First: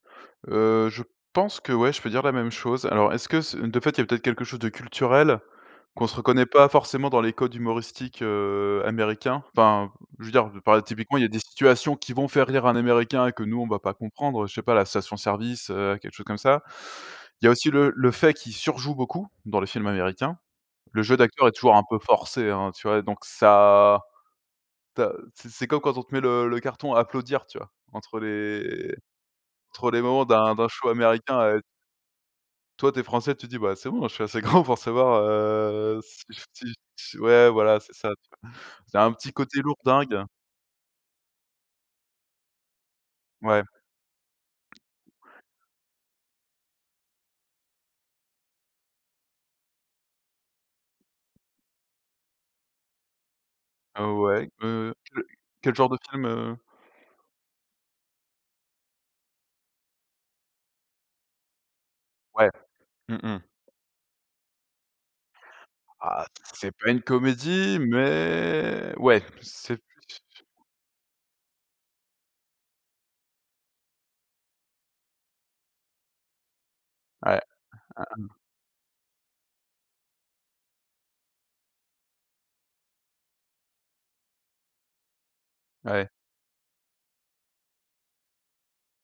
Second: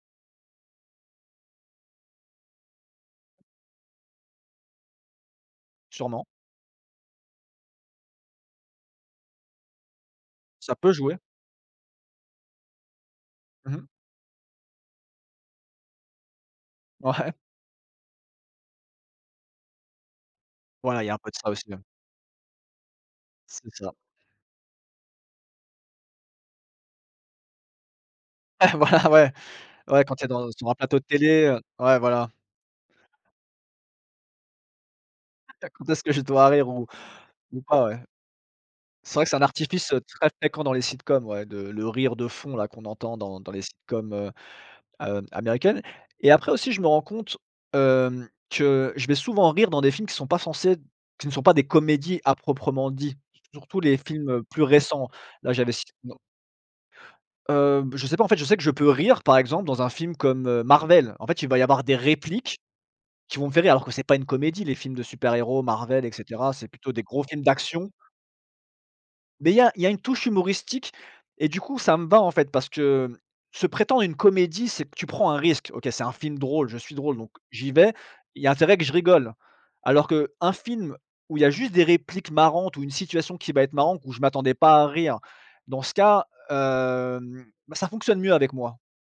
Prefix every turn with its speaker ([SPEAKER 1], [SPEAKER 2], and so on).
[SPEAKER 1] Heu, je pense qu'ouais, je peux dire la même chose. Alors est-ce que ce de fait, il y a peut-être quelque chose de culturel qu'on se
[SPEAKER 2] Sûrement.
[SPEAKER 1] reconnaît pas forcément dans les codes humoristiques, heu, américains. Enfin, je veux dire
[SPEAKER 2] Ça
[SPEAKER 1] par
[SPEAKER 2] peut jouer.
[SPEAKER 1] typiquement, il y a des situations qui vont faire rire un américain que nous on ne
[SPEAKER 2] Mmh
[SPEAKER 1] va
[SPEAKER 2] mh.
[SPEAKER 1] pas comprendre, je ne sais pas la station service, heu, quelque chose comme ça.
[SPEAKER 2] Ouais.
[SPEAKER 1] Il y a aussi le le fait qu'il surjoue beaucoup dans les films américains. Le
[SPEAKER 2] Voilà, il y a
[SPEAKER 1] jeu
[SPEAKER 2] un peu de
[SPEAKER 1] d'acteur
[SPEAKER 2] ça
[SPEAKER 1] est
[SPEAKER 2] aussi,
[SPEAKER 1] toujours
[SPEAKER 2] hein.
[SPEAKER 1] un peu forcé, hein, tu vois? Donc
[SPEAKER 2] C'est ça.
[SPEAKER 1] ça, tu as c'est c'est comme quand on te met le le carton applaudir, tu vois? Entre
[SPEAKER 2] Ouais,
[SPEAKER 1] les
[SPEAKER 2] voilà, ouais.
[SPEAKER 1] entre les
[SPEAKER 2] Ouais, quand tu
[SPEAKER 1] moments
[SPEAKER 2] es dans
[SPEAKER 1] d'un d'un
[SPEAKER 2] sur un
[SPEAKER 1] show
[SPEAKER 2] plateau de
[SPEAKER 1] américain
[SPEAKER 2] télé,
[SPEAKER 1] a
[SPEAKER 2] heu,
[SPEAKER 1] é
[SPEAKER 2] ouais, voilà.
[SPEAKER 1] toi, tu es français, tu dis: «Bah, c'est bon, je suis assez grand pour savoir,
[SPEAKER 2] [unintelligible] de
[SPEAKER 1] heu,
[SPEAKER 2] ce que
[SPEAKER 1] si
[SPEAKER 2] je
[SPEAKER 1] ce
[SPEAKER 2] dois
[SPEAKER 1] que si
[SPEAKER 2] rire ou
[SPEAKER 1] ch» ouais,
[SPEAKER 2] ou
[SPEAKER 1] voilà,
[SPEAKER 2] pas,
[SPEAKER 1] c'est
[SPEAKER 2] ouais.
[SPEAKER 1] ça, tu vois? C'est un
[SPEAKER 2] C'est vrai que
[SPEAKER 1] petit
[SPEAKER 2] c'est un
[SPEAKER 1] côté
[SPEAKER 2] artifice, heu,
[SPEAKER 1] lourdingue.
[SPEAKER 2] très fréquent dans les sitcoms ouais, de le rire de fond là, qu'on entend dans dans les
[SPEAKER 1] Ouais.
[SPEAKER 2] sitcoms heu, hem, américaines et après, aussi, je me rends compte, hem, que je vais souvent rire dans des films qui sont pas censés qui ne sont pas des comédies à proprement dit, surtout les
[SPEAKER 1] Heu,
[SPEAKER 2] films, heu,
[SPEAKER 1] ouais,
[SPEAKER 2] plus
[SPEAKER 1] heu,
[SPEAKER 2] récents
[SPEAKER 1] que
[SPEAKER 2] là, j'avais
[SPEAKER 1] quel
[SPEAKER 2] c
[SPEAKER 1] genre de
[SPEAKER 2] no
[SPEAKER 1] film, heu?
[SPEAKER 2] Heu, beh, je sais pas, en fait, je sais que je peux rire, par exemple, dans un film comme, heu, Marvel, en fait, il va y avoir des
[SPEAKER 1] Ouais.
[SPEAKER 2] répliques
[SPEAKER 1] Mmh
[SPEAKER 2] qui
[SPEAKER 1] mh.
[SPEAKER 2] vont me faire rire alors que c'est pas une comédie, les films de super héros Marvel et
[SPEAKER 1] Ah
[SPEAKER 2] cetera, c'est
[SPEAKER 1] c'est pas
[SPEAKER 2] plutôt
[SPEAKER 1] une
[SPEAKER 2] des gros films
[SPEAKER 1] comédie
[SPEAKER 2] d'action
[SPEAKER 1] mais ouais,
[SPEAKER 2] mais il y a il
[SPEAKER 1] c'est
[SPEAKER 2] y a une touche
[SPEAKER 1] [unintelligible]
[SPEAKER 2] humoristique et du coup, ça me va, en fait, parce que se prétendre une comédie, c'est que tu prends un risque, OK, c'est un film drôle, je suis drôle, donc
[SPEAKER 1] Ouais.
[SPEAKER 2] j'y vais,
[SPEAKER 1] [unintelligible]
[SPEAKER 2] il y a intérêt que je rigole alors qu'un film où il y a juste des répliques marrantes ou une situation qui va être marrante où je m'attendais pas à rire dans ce
[SPEAKER 1] Ouais.
[SPEAKER 2] cas, hem, bah, ça fonctionne mieux avec moi.